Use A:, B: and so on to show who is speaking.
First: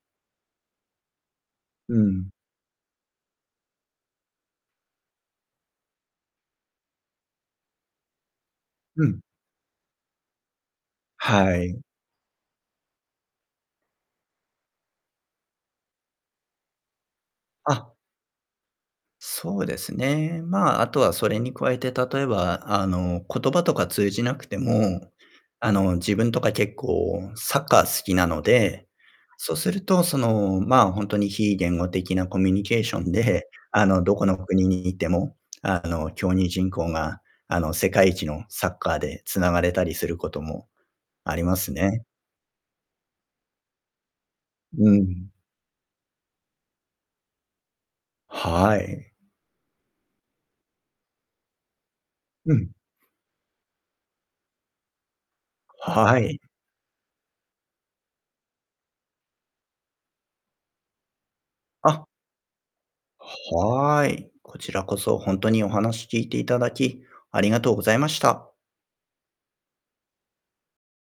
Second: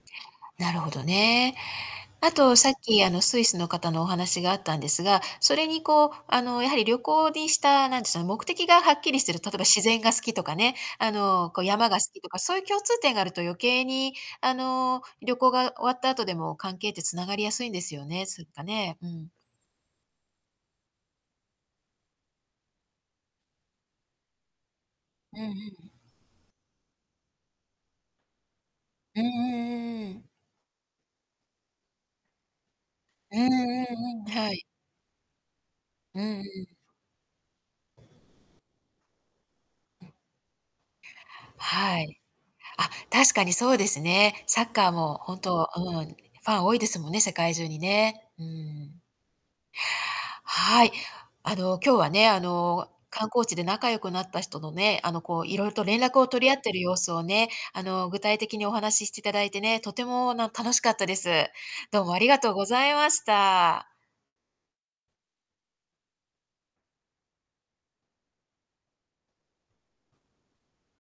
A: なるほどね。
B: う
A: あ
B: ん。
A: とさっき、あの、スイスの方のお話があったんですが、それにこう、あの、やはり旅行にした、なんです、あ、目的がはっ
B: う
A: きり
B: ん。
A: してる例えば自然が好きとかね、あの、
B: は
A: こう、
B: い。
A: 山が好きとか、そういう共通点があると余計にあの、旅行が終わった後でも関係って繋がりやすいん
B: あ
A: で
B: っ。
A: すよね。すっかね。うん。
B: そうですね。まあ、あとはそれに加えて、例えば、あの、言葉とか通じなくても、
A: うんう
B: あ
A: ん。
B: の、自分とか結構サッカー好きなので、
A: うんう
B: そ
A: んう
B: うすると、
A: んうんう
B: そ
A: ん。
B: の、まあ、ほんとに非言語的なコミュニケーション
A: うん
B: で、
A: う
B: あの、ど
A: んうん、
B: この
A: はい。
B: 国に行っても、あの、
A: う
B: 競
A: んう
B: 技人
A: ん。
B: 口が、あの、世界一のサッカーで繋がれたりすることもあります
A: は
B: ね。
A: い。あ、確かにそうですね。サッカ
B: う
A: ーも
B: ん。
A: 本当、うん、ファン多いですもんね、世界中にね。う
B: は
A: ん。
B: い。
A: はい。あの、今日はね、あ
B: うん。
A: の、観光地で仲良くなった人のね、あの、こう、色々と連絡
B: は
A: を
B: い。
A: 取り合っている様子をね、あの、具体的にお話ししていただいてね、とてもな、楽しかったです。
B: あ
A: どう
B: っ。
A: もありがとうございました。
B: はい。こちらこそ、ほんとにお話聞いていただき、ありがとうございました。